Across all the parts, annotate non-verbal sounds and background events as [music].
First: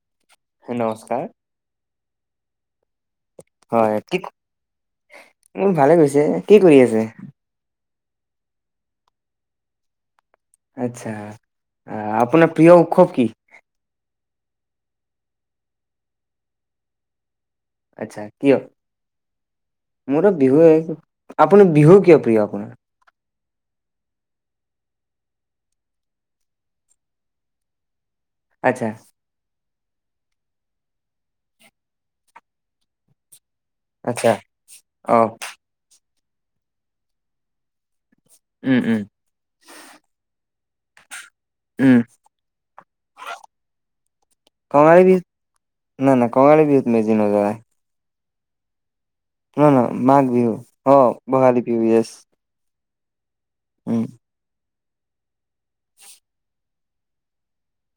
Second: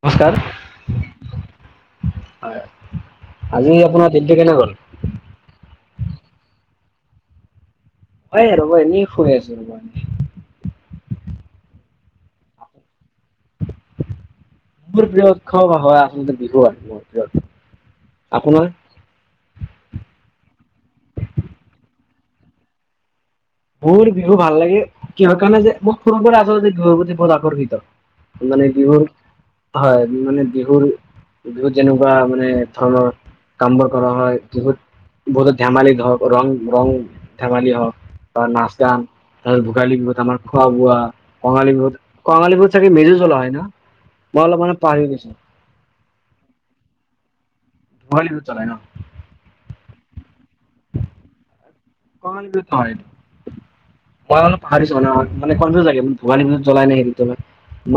নমস্কাৰ, নমস্কাৰ হয়। হয়। কি মোৰ ভালে হৈছে, কি কৰি আছে? এ, ৰ'ব এনেই শুই আছোঁ। আচ্ছা! আঁ আপোনাৰ প্ৰিয় উৎসৱ কি? মোৰ প্ৰিয় উৎসৱ হয় আচলতে, বিহু আৰু মোৰ প্ৰিয় উৎসৱ। আচ্ছা কিয়? মোৰতো বিহুৱে, আপুনি বিহু কিয় প্ৰিয় আপোনাৰ? মোৰ বিহু ভাল লাগে। কিহৰ কাৰণে যে, মোক সৰু পৰা আচলতে বিহু প্ৰতি বহুত আকৰ্ষিত। মানে, আচ্ছা বিহুৰ হয়। বিহুৰ মানে, বিহুত যেনেকুৱা মানে ধৰণৰ কামবোৰ কৰা আচ্ছা হয়। বিহুত অ বহুত ধেমালি ধৰক হওঁক, ৰং ৰং ধেমালি হওঁক, বা নাচ উম উম -গান, ধৰ ভোগালী বিহুত আমাৰ খোৱা বোৱা, কঙালী উম বিহুত, কঙালী বিহুত চাগে, মেজি জ্বলোৱা হয় ন'? মই অলপ মানে পাহৰি গৈছোঁ। নাই, নাই! কঙালী বিহুত মেজি নজ্বলাই। ভোগালী বিহুত জ্বলাই ন'? নহয় নহয়, মাঘ বিহুত, অ'! ভোগালী বিহু ইয়েচ। কঙালী বিহুত হয় উম! [unintelligible] ভোগালী বিহুত জ্বলাই নে হেৰিত জ্বলাই।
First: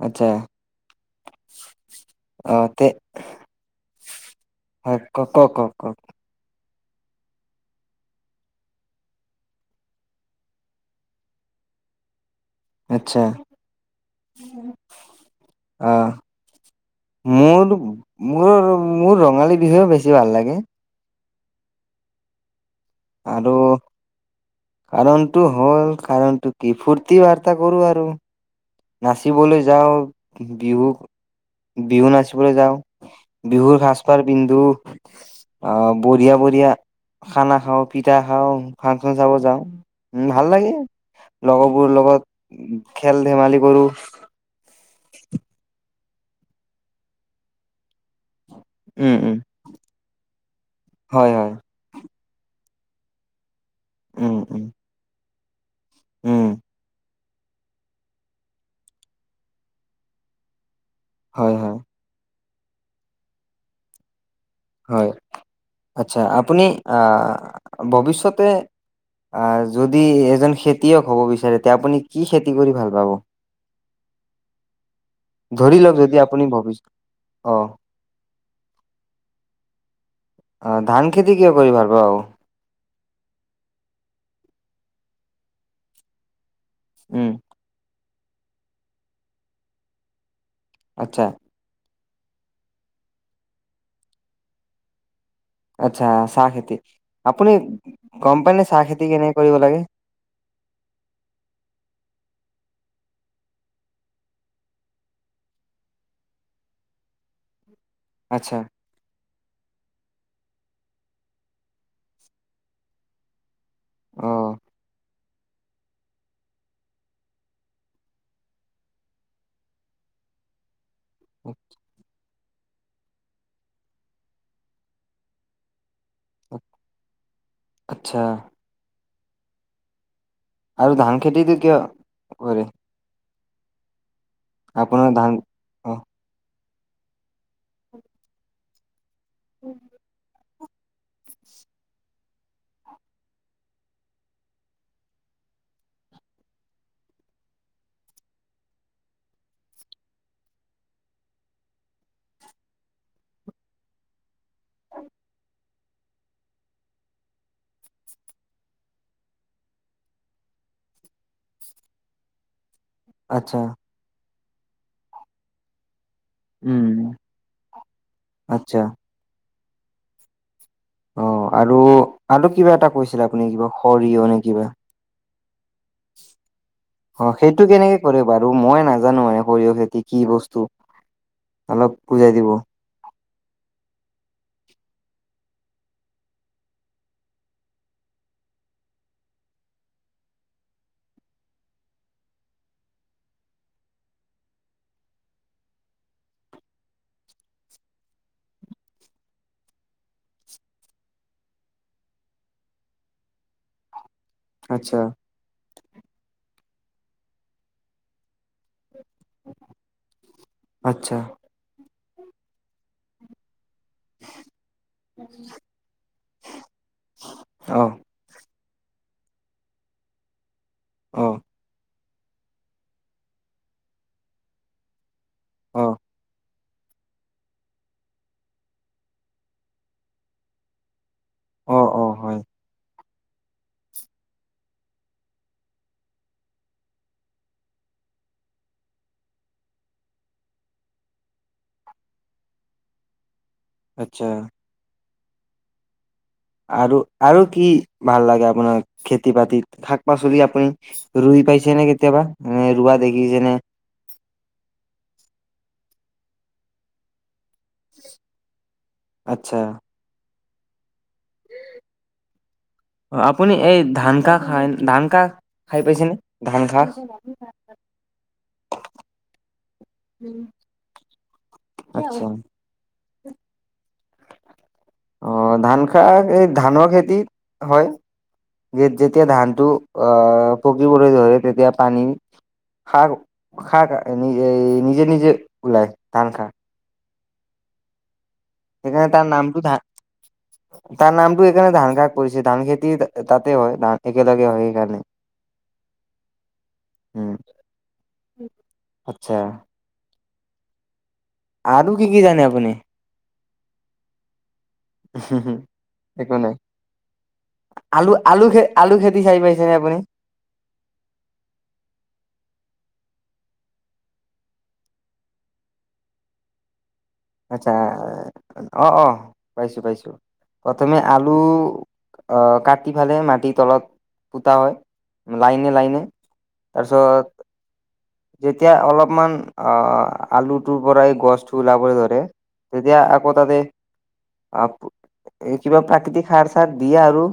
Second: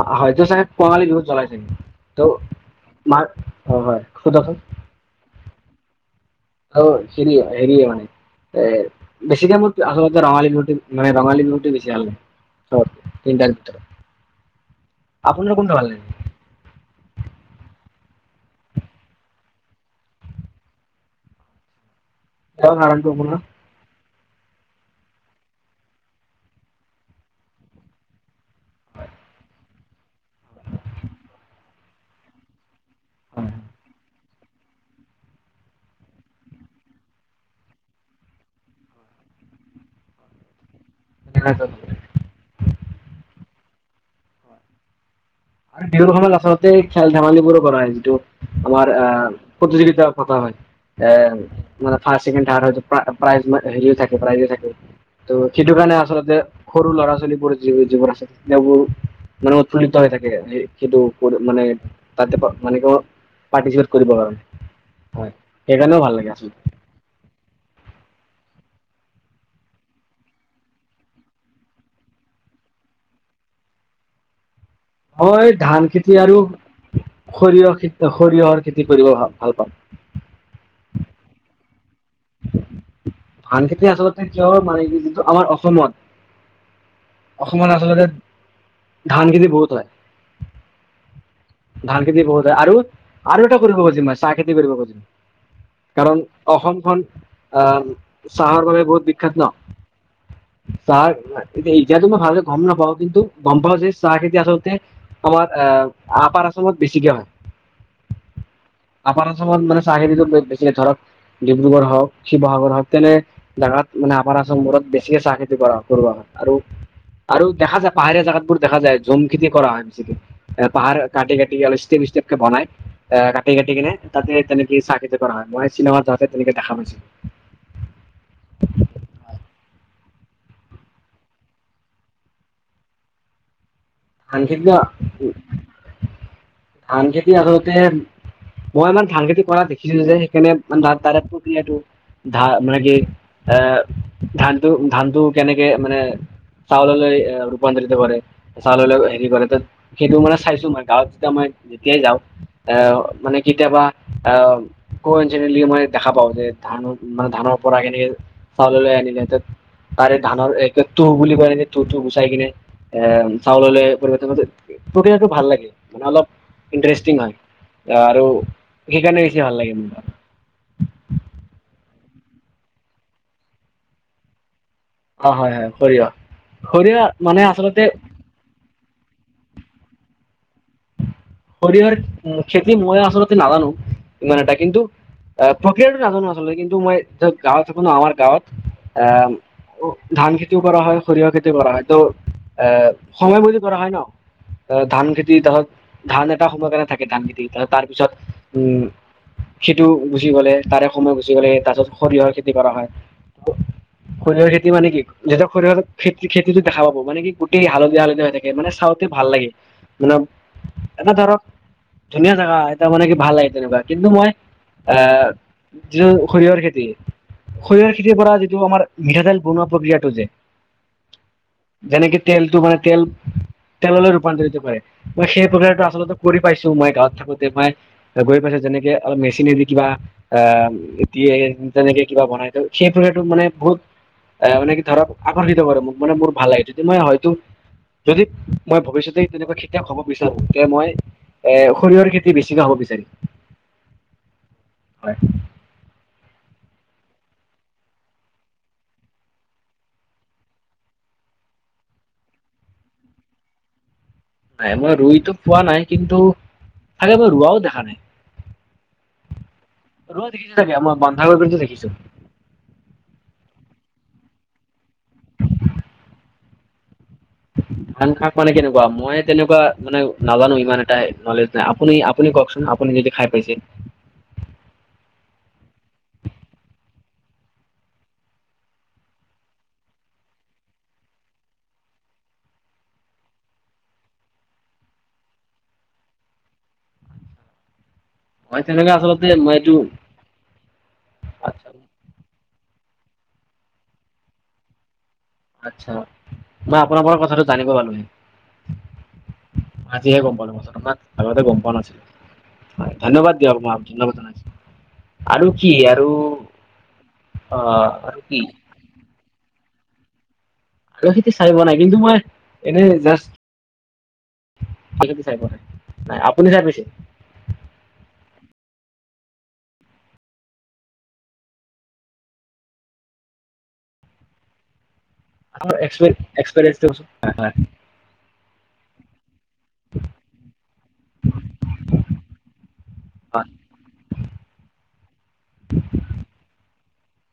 আচ্ছা হয়তো চাগে, কঙালী বিহুত জ্বলাই চাগে। ত' অ তে মাৰ, হয় হয়। সোধক চোন? কওঁক! অ'! হেৰি, হেৰি মানে, এ, বেছিকে মোৰ আৰু এটা ৰঙালী বিহুটো মানে, ৰঙালী বিহুটো বেছি ভাল লাগে। আচ্ছা তিনটাৰ ভিতৰত, আপোনাৰ কোনটো অ ভাল লাগে? মোৰ, মোৰ, মোৰ ৰঙালী বিহুৱে বেছি ভাল লাগে। তাৰ কাৰণটো আপোনাৰ? আৰু কাৰণটো হ'ল, কাৰণটো কি ফূৰ্তি -ফাৰ্তা কৰোঁ আৰু। নাচিবলৈ যাওঁ। বিহু, বিহু নাচিবলৈ যাওঁ। বিহুৰ সাজপাৰ পিন্ধো, আঁ বঢ়িয়া, বঢ়িয়া। খানা খাওঁ, পিঠা খাওঁ, ফাংচন চাব যাওঁ, উম! ভাল লাগে। হয়। লগৰবোৰৰ লগত খেল ধেমালি কৰোঁ। আৰু বিহুৰ সময়ত আচলতে, খেল ধেমালিবোৰো কৰা হয়। যিটো আমাৰ উম আঁ উম প্ৰতিযোগিতা পতা হয়। হয় আঁ হয় মানে, ফাৰ্ষ্ট, ছেকেণ্ড, থাৰ্ড হয়। প্ৰাইজ, হেৰিও থাকে, উম প্ৰাইজো উম থাকে। ত' সেইটো কাৰণে, ‌ আচলতে উম সৰু ল'ৰা, ছোৱালীবোৰ যি যিবোৰ আছে, তেওঁবোৰ মানে, উৎফুল্লিত হৈ থাকে। থাকে। সেইটো হয় মানে, হয় তাতে মানে, কি হ'ব পাৰ্টিচিপেট কৰিব। হয়। সেইকাৰণেও ভাল আচ্ছা! লাগে আচলতে আপুনি আহ ভৱিষ্যতে আঁ যদি এজন খেতিয়ক হ'ব বিচাৰে, তেতিয়া আপুনি কি খেতি কৰি ভাল পাব? মই ধৰি ধান লওক যদি খেতি আৰু আপুনি ভৱিষ্যত অ সৰিয়হ খে, সৰিয়হৰ খেতি কৰিব ভা, ভাল পাওঁ। অ ধান খেতি কিয় কৰি ভাল পাওঁ ধান খেতি আচলতে, কিয় মানে, কি যিটো আমাৰ উম অসমত অসমত আচলতে ধান খেতি বহুত হয়। আচ্ছা! ধান খেতি বহুত হয় আৰু এটা কৰিব খুজিম মই, চাহ খেতি কৰিব খুজিম। আচ্ছা কাৰণ, চাহ খেতি অসমখন আপুনি আঁ গম পায় নে চাহৰ চাহ বাবে খেতি বহুত বিখ্যাত কেনেকে কৰিব লাগে ন'। চাহ ইতি ইতিয়াটো মই ভাল গম নাপাওঁ। কিন্তু, গম পাওঁ যে, চাহ খেতি আচলতে আমাৰ আঁ আপাৰ অসমত বেছিকে হয়। [inaudible] আপাৰ অসমত মানে, চাহ বেছি ধৰক ডিব্ৰুগড় হওঁক, শিৱসাগৰ হওক তেনে জাগাত মানে অ আমাৰ আচল মূৰত বেছিকে চাহ খেতি কৰা কৰোৱা হয় আৰু। আৰু দেখা যায় পাহাৰীয়া জেগাত বোৰ দেখা যায় জম খেতি কৰা হয় বেছিকে পাহাৰ। কাটি- কাটি ইষ্টেপ - ইষ্টেপ। বনাই এ কাটি কাটি কিনে তাতে তেনেকে চাহ কৰা হয় মই চিনেমাত যাওঁতে তেনেকে দেখা পাইছিলো। আচ্ছা। আৰু ধান খেতিতো কিয় কৰে। ধান খেতি ন আপোনাৰ ধান অ ধান খেতি আচলতে মই ইমান ধান খেতি কৰা দেখিছিলো যে সেইকাৰণে। ন তাৰ পক্ৰিয়াটো। ধা মানে কি এ ধানটো ধানটো কেনেকে মানে। চাউললৈ ৰূপান্তৰিত কৰে। চাউল হেৰি কৰে ত সেইটো মানে চাইছো মই গাঁৱত যেতিয়া মই যেতিয়াই যাওঁ এ মানে কি কেতিয়াবা আহ ক মই দেখা পাওঁ যে ধান মানে ধানৰ পৰা কেনেকে। চাউলহে আনিলে তাৰে ধানৰ এক তুহ বুলি ক তুহ তু গুচাই কিনে এ। আচ্ছা চাউললে পৰিৱৰ্তন প্ৰক্ৰিয়াটো ভাল লাগে মানে অলপ। উম ইণ্টাৰেষ্টিং হয় আৰু আচ্ছা সেইকাৰণে বেছি ভাল লাগে মোৰ। অ আৰু আৰু কিবা এটা কৈছিলে আপুনি কিবা সৰিয়হ নে কিবা। অ হয় হয়। সৰিয়হ সৰিয়হ অ মানে সেইটো আচলতে কেনেকে কৰে বাৰু মই নাজানো মানে সৰিয়হ খেতি কি বস্তু। অলপ বুজাই সৰিয়হৰ দিব খেতি মই আচলতে নাজানো ইমান এটা কিন্তু। আহ প্ৰক্ৰিয়াতটো নাজানো আচলতে কিন্তু মই গাঁৱত থাকো ন আমাৰ গাঁৱত আহ। ধান খেতিও কৰা হয় সৰিয়হ খেতিও কৰা হয় ত' এ সময় বুজি কৰা হয় ন। ধান খেতি ধৰক ধান এটা সময় কাৰণে থাকে ধান খেতি তাৰপিছত উম। সেইটো গুচি গ'লে তাৰে সময় গুচি গ'লে তাৰ পিছত সৰিয়হৰ খেতি কৰা হয়। সৰিয়হ খেতি মানে আচ্ছা কি যেতিয়া সৰিয়হৰ। খেতি খেতিতো দেখা পাব মান কি গোটেই হালধীয়া হালধীয়া হৈ থাকে মানে চাওঁতে ভাল লাগে। এটা আচ্ছা। ধৰক ধুনীয়া জাগা এটা মানে কি ভাল লাগে তেনেকুৱা। কিন্তু মই এ যিটো সৰিয়হৰ খেতি। অ শৰিয়হৰ খেতিৰ পৰা যিটো আমাৰ মিঠাতেল বনোৱা প্ৰক্ৰিয়াটো যে। আহ। যেনেকে তেলটো মানে তেল তেললৈ ৰূপান্তৰিত কৰে মই সেই অ প্ৰক্ৰিয়াটো আচলতে কৰি পাইছো। মই গাঁৱত থাকোতে মই গৈ পাইছো যেনেকে অলপ মেচিনেদি কিবা অ। দিয়ে অ তেনেকে অ কিবা হয় বনাই সেই। মানে বহুত এ মানে কি ধৰক আকৰ্ষিত কৰে মোক মানে মোৰ ভাল লাগে যদি মই হয়তো। যদি মই ভৱিষ্যতেই তেনেকুৱা খেতিয়ক হ'ব, বিচাৰো তে মই এ সৰিয়হৰ খেতি বেছৈ হ'ব বিচাৰিম। আচ্ছা। হয়। আৰু আৰু কি ভাল লাগে আপোনাৰ খেতি বাতিত, শাক পাচলি আপুনি ৰুই। পাইছে নে কেতিয়াবা নে ৰোৱা দেখিছেনে? নাই মই ৰুইতো পোৱা নাই, কিন্তু চাকে মই ৰোৱাও। দেখা নাই আচ্ছা ৰোৱা, ছোকে মই বন্ধা কৰিছে দেখিছো। [unintelligible] অ আপুনি এই ধান কাহ খাই, ধান কাহ খাই পাইছেনে ধান কাহ। ধান শাক মানে কেনেকুৱা মই তেনেকুৱা মানে নাজানো ইমান এটা নলেজ। আপুনি আপুনি আচ্ছা কওকচোন আপুনি যদি খাই পাইছে। অ ধান খা এই ধানৰ খেতি, হয়। যে যেতিয়া ধানটো আহ পকিবলৈ ধৰে তেতিয়া পানী। খাক, খাক খ নি নিজে নিজে ওলাই ধান খাৰ। মই তেনেকে সখ তাৰ আচলতে মই নামটো, এইটো ধ তাৰ নামটো এখ আচ্ছা ধান কাক কৰিছে। ধান খেতি তাতে হয় ধান একেলগে হয় সেইকাৰণে। আচছা মই আপোনাৰ পৰা উম কথাটো জানিব পালোহে। আচ্ছা আজিহে গম পালো মচ আমাক আগতে গম পোৱা আৰু কি কি নাছিলো, জানে আপুনি? হয় ধন্যবাদ। দজ ন বাইছে। হম হম একো নাই, অ আলু আৰু কি আলু খে আলু খেতি চাইি পাইছে। আপুনি। আৰু খেতি চাই ব নাই কিন্তু মই, এনেই জাষ্ট। সেই চাই পোৱা নাই নাই আপুনি চাই পিছে। আচ্ছা অ অ পাইছো পাইছো। প্ৰথমে আলু, আহ কাটি ফালে মাটিৰ তলত পুতা হয়। লাইনে আপোনাৰ লাইনে, এক্সপে- এক্সপেৰিয়েঞ্চটো কওকচোন তাৰপিছত। যেতিয়া অলপমান আহ আলুটোৰ পৰাই গছটো ওলাবলৈ ধৰে। তেতিয়া আকৌ হয় তাতে, আহ কিবা প্ৰাকৃতিক সাৰ চাৰ। দিয়ে আৰু,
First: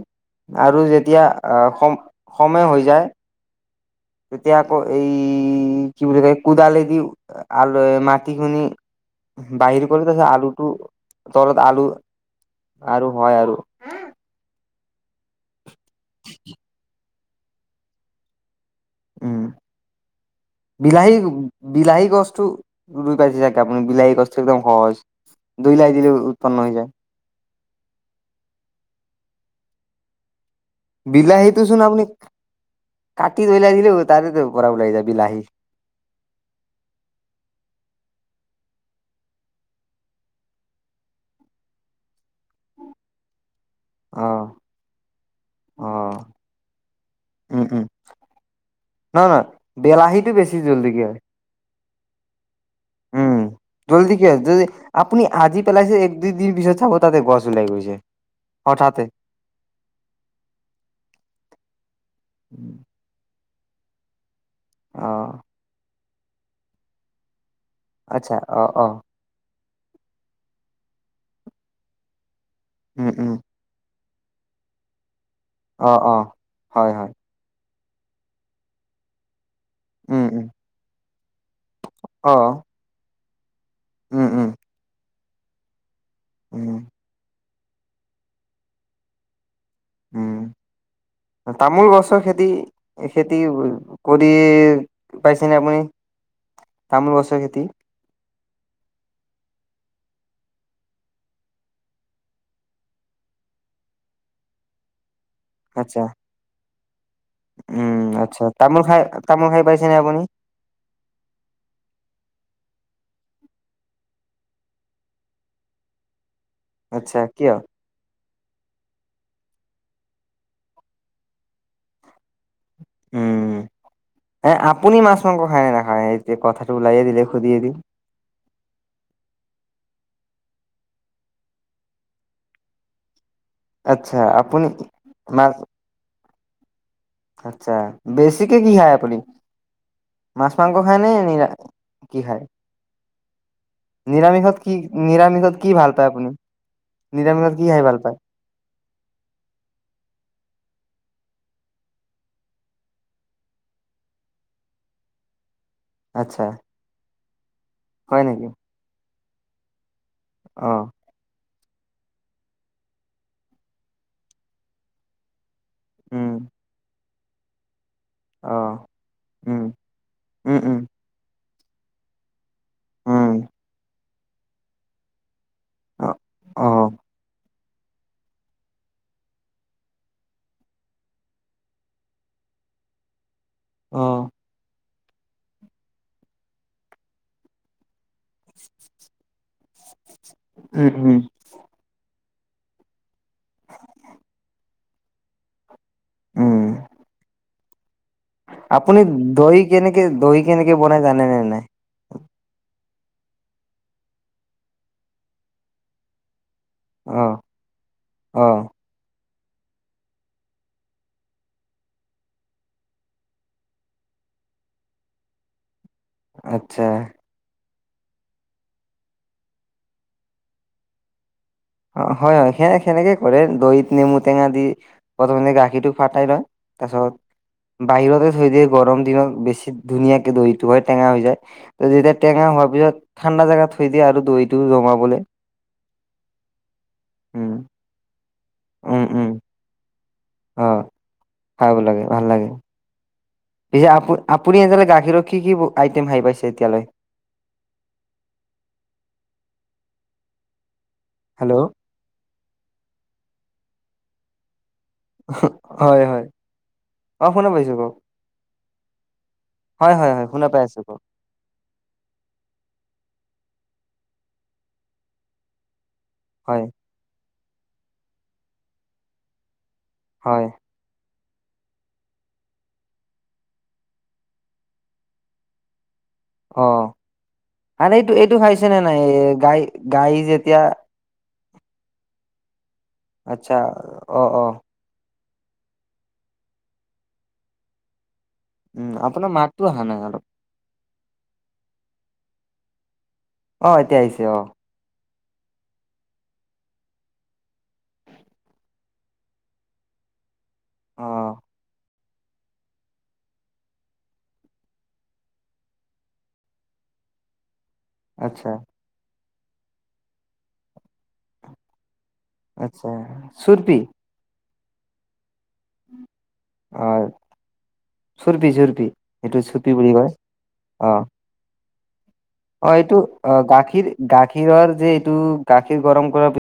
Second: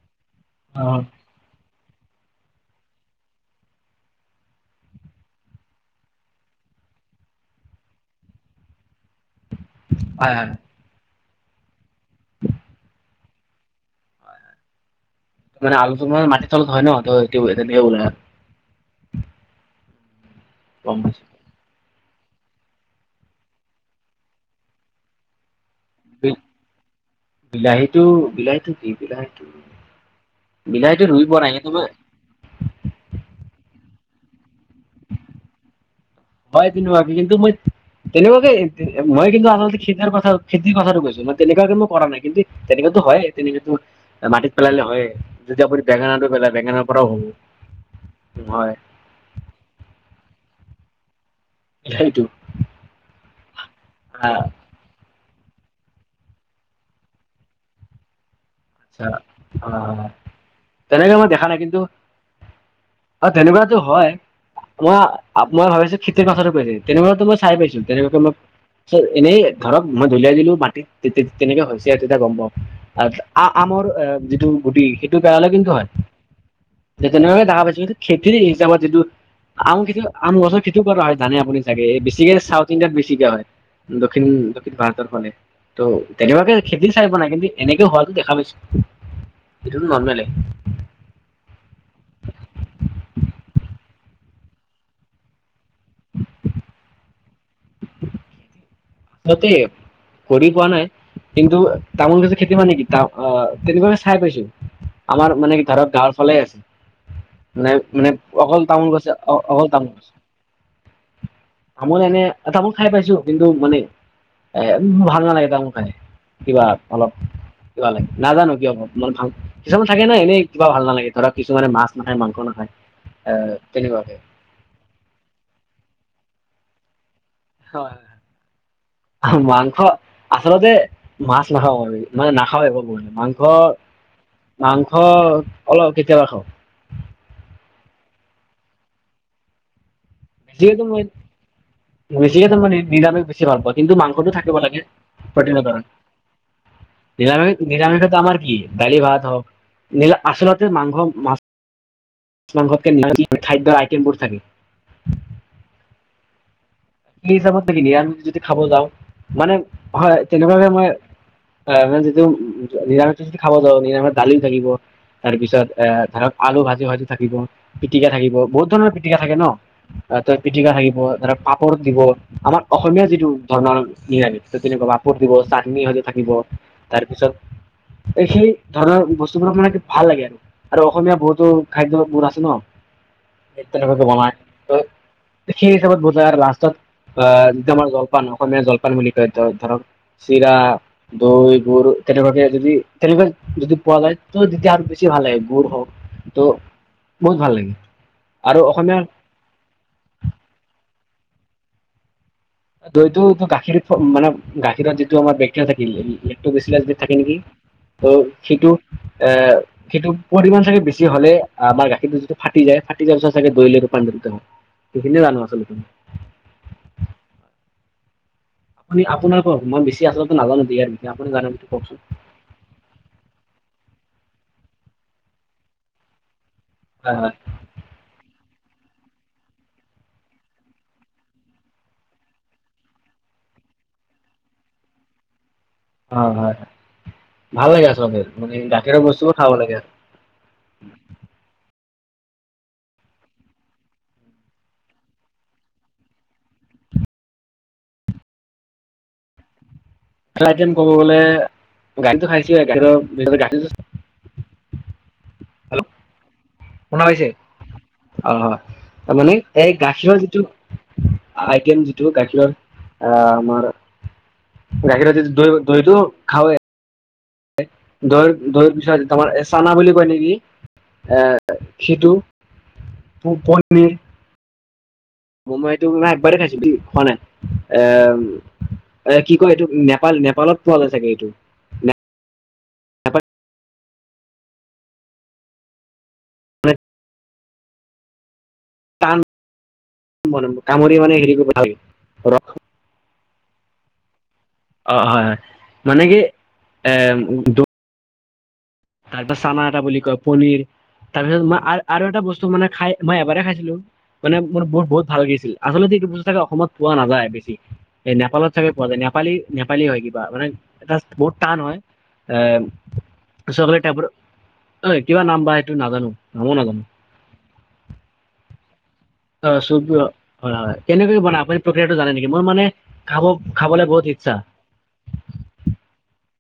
আৰু যেতিয়া আহ সম সময় হৈ যায়। তেতিয়া আকৌ এই কি বুলি ক কোদালে দি, আলহ মাটিখি। বাহিৰ কৰিলে ত হয় হয় আলুটো। তলত আলু, আৰু হয় আৰু। মান আলুটো মানে মাটিৰ চলত হয় ন ত বো আৰু। উম, গম বিলাহী। পাইছো বিলাহী গছতটো ৰুই পাইছে চাগে আপুনি বিলাহী গছটো একদম সহজ। দুই লাই দিলে উৎপন্ন হৈ যায়। বিলাহীটো বিলাহীটো কি বিলাহীটো। বিলাহীটো ৰুই পোৱা নাই কিন্তু বিলাহীটোচোন মই আপুনি, কাটি ধইলাই দিলে। তাৰে পৰাব লাগি যায় বিলাহী। হয় তেনেুৱাকে কিন্তু মই, তেনেকুৱাকে মই কিন্তু আচলতে খতিৰ কথা খেতিৰ কথাটো কৈছো। ম তেনেকুৱা কিন্ত, কৰা নাই কিন্তু তেনেককাতটোো হয় তেনেকেতো। অ মাটিত পেলালে হয়, যদি আপুনি অ বেঙেনাটো পেলাই বেঙেনাৰ পৰাও হ। উম উম হয়। নহয় বিলাহীটো বেছি জল্দি কি হয়। সেইটো। উম জল্দি কি আ আহ যদি। আপুনি আজি পেলাইছে এক দুইদিন পিছত চাব তাতে গছ ওলাই গৈছে। হঠাতে আছা অ, তেনেকে মই দেখা নাই কিন্তু। উম তেনেকুৱ টো হয়, মই অ মই ভাবিছো খেতিৰ কাছো কৈছ তেনেকুৱো মই চাই পাইছো। তেনেক ম, আচ্ছা অ অ এনেই ধৰক মই ধুলিয়াই দিলো মাটিত তেনেকে হৈছে, আৰু তেতিয়া গম পা। উম উম। যিটো গুটি সেইটো পেলালে কিন্তু হয়, অ অ হয় যে হয় তেনেকে দেখা পাইছ। খেতিৰ হিচাপত যিটো। আম খেতি উম আম উম গছৰ খেতিও কৰা হয় জানে আপুনি চাগে অ বেছিকে চাউথ ইণ্ডিয়াত বেছিকে হয়। দক্ষিণ উম উম দক্ষিণ ভাৰতৰ ফালে ত' তেনেকুৱাকে উম খেতি চাইব নাই কিন্তু এনেকে হল দেখা পাইছো। এইটো নৰ্মেলে উম উ উ, তামোল গছৰ খেতি খেতি কৰ খেতি পাইছে নে আপুনি তামোল গছৰ খেতি। আচলতে কৰি পোৱা নাই। কিন্তু তামোল গছৰ খেতি মানে কি তা আহ তেনেকুৱাকে চাই পাইছো। আমাৰ মানে কি ধৰক আচ্ছা গাঁৱৰ ফালে আছে। মানে উম মানে আচ্ছা অকল তামোল খাই গছে অ খাই অকল তামোল পাইছেনে গছে আপুনি আমাৰ এনে তামোল খাই পাইছো, কিন্তু মানে এ ভাল নালাগে তামোল খাই। কিবা অলপ আচ্ছা কিয় কিবা লাগে। নাজানো কিয় অ মান ভাল কিছুমান থাকে ন এনেই কিবা ভাল নালাগে ধৰা কিছুমানে মাছ নাখায় মাংস নাখায়। এ উম উ তেনেকুৱাকে উ, এ আপুনি মাছ মাংস খায় নে নেখায় এতিয়া কথাটো উলাইয়ে দিলে। সুধিয়ে দিম হয় হয় হয়, হা মাংস আচলতে মাছ নাখাও আমি মানে নাখাও বৰ মাংস মাংস আচ্ছা আপুনি মাংস মাছ অলপ কেতিয়াবা খাওঁ। আচ্ছা, বেছিকে কি খায় আপুনি মাছ-মাংস খায় নে নিৰা কি খায় বেছিকে তাৰ মানে নিৰামিষ বেছি ভাল পাওঁ, কিন্তু মাংসটো নিৰামিষত থাকিব কি লাগে নিৰামিষত প্ৰটিনৰ কি ভাল পায় আপুনি কাৰণে নিৰামিষত কি নিৰামিষ খাই ভাল পায় নিৰামিষটো আমাৰ কি দালি-ভাত হওক নিৰা আচলতে মাংস মাছ-মাংসতকে নিৰামিষতে খাদ্যৰ আইটেমবোৰ থাকে। আচ্ছা। কি হিচাপত নে কিনি নিৰামিষ হয় যদি নেকি খাব যাওঁ মানে হয় তেনেকুৱাকে অ মই হয়, মানে যিটো নিৰামিষ যদি খাব যাওঁ নিৰামষ দালি থাকিব তাৰপিছত এ ধৰক উম আলু ভাজি ভাজি থাকিব। পিটিকা থাকিব অ বহুত ধৰণৰ পিটিকা থাকে ন উম তই উম পিটিকা উম থাকিব ধৰা পাপৰ দিব আমাক অসমীয়া যিটো উম ধৰণৰ নিৰামিষ ত তেনেকুৱা পাপৰ দিব চাট নিম ভাজি অ থাকিব অ তাৰপিছত এইখিনি ধৰণৰ বস্তুবোৰক মানে কি ভাল লাগে আৰু আৰু অসমীয়া বহুতো খাদ্যবোৰ আছে ন [inaudible] এ তেনেকুৱাকে অ বনাই ত সেই হিচাপত বুজাই আৰু লাষ্টত আহ জমাৰ জল জলপান অসমীয়া জলপান বুলি কয় ধ ধৰক চিৰা, উম উম দৈ, গুৰ তেনেকুৱাকে যদি তেনেকুৱা যদি পোৱা যায় ত তেতিয়া আৰু বেছি ভাল লাগে গুৰ হওক তো উম বহুত ভাল লাগে। আৰু অসমীয়া আপুনি দহি কেনেকে দহি কেনেকে বনাই জানে নে নাই? দৈতটো ত গাখীৰ ফ মানে গাখীৰত যিটো আমাৰ বেক্টেৰিয়া থাকিল লে লেক এইটো বেশি লাষ্ট ডেট থাকে অ নেকি ত' অ সেইটো এ সেইটো পৰিমাণ চাগে বেছি হলে আমাৰ গাখীৰটো যিটো ফাটি যায় ফাটি যোৱাৰ পিছত চাগে দৈ লৈ ৰূপান্তৰি কীটাণু সেইখিনিয়ে জানো আচলতে ম আচ্ছা। আপুনি আপোনাৰ কওক মই বেচি আচলতে নাজানো দৈয়ৰ বিষয়ে আপুনি জানে নে? অ হয় হয়, সে সেনেকে কৰে দৈত নেমু টেঙা দি প্ৰথমতে গাখীৰটো ফাটাই লয় হয় হয় তাৰপিছত বাহিৰতে থৈ দিয়ে। গৰম দিনত বেছি ধুনীয়াকে দৈটো হয় টেঙা হৈ যায় যেতিয়া টেঙা হোৱাৰ পিছত ঠাণ্ডা জেগাত থৈ দিয়া আৰু দৈটো জমাবলে। অ হয় হয়, উম, ভাল লাগে আচলতে মানে গাখীৰৰ উম, উম, বস্তুবোৰ খাব লাগে আৰু অ, খাব লাগে ভাল লাগে। এয়া আপু আপুনি এনেহলে গাখীৰৰ কি কি আইটেম খাই পাইছে এতিয়ালৈ [inaudible] আইটেম ক'ব গলে হেল্ল' গাখীৰটো খাইছোৱে গাখীৰৰ গাখীৰ হেল্ল' হয় হয়। শুনা পাইছে? অ', পাইছো কওক অ। তাৰ মানে এই হয়, হয়, গাখীৰৰ হয়, যিটো শুনা পাই আছো কওক আইটেম যিটো গাখীৰৰ আহ আমাৰ গাখীৰীৰ য দৈ দৈটো, খাওঁৱে হয়। দৈৰ দৈৰ পিছত তোমাৰ এ চানা বুলি কয় নেকি হয়। এ। সেইটো পনিৰ। মইটো মে একবাৰেই খাইছো, অ', খোৱা নাই আৰে এইটো আহ। এইটো খাইছে নে নাই এ কি কয় গাই এইটো গাই নেপাল যেতিয়া নেপালত পোৱালে চাগে এইটো। আতচ্ছা অ অ। উম আপোনাৰ মাতটো অহা নাই অলপ। পৰিমাণে হেৰি কৰিব লাগে এইকেইদিন অ এতিয়া আহিছে অ। অঁ হয় হয়। মানে কি এ তাৰপা চানা এটা বুলি কয়, পনীৰ, অ', তাৰপিছত মই আৰ আৰু এটা বস্তু মানে খাই মই এবাৰে খাইছিলো, মানে মোৰ বহুত বহুত ভাল লাগিছিল। আচলতে এইটো বস্তু থাকে অসমত পোৱা নাযায় বেছি। এ আচ্ছা। নেপালত চাগে পোৱা যায়, নেপালী নেপালী হয় কিবা মানে এটা বহুত টান হয়। আচ্ছা চুৰপি চাইপ অঐ কিবা নাম বাই ত নাজাানো [unintelligible] অ চুৰলপি চৰলপি অ চুপ, হয় হয়। কেনেকৈ বনায় আপুনি? প্ৰক্ৰিয়াটো জানে নেকি মোৰ মানে অ এইটো খাব অ খাবলৈ গাখীৰ বহুত ইচ্ছা গাখীৰৰ যে এইটো গাখীৰ গৰম কৰাৰ,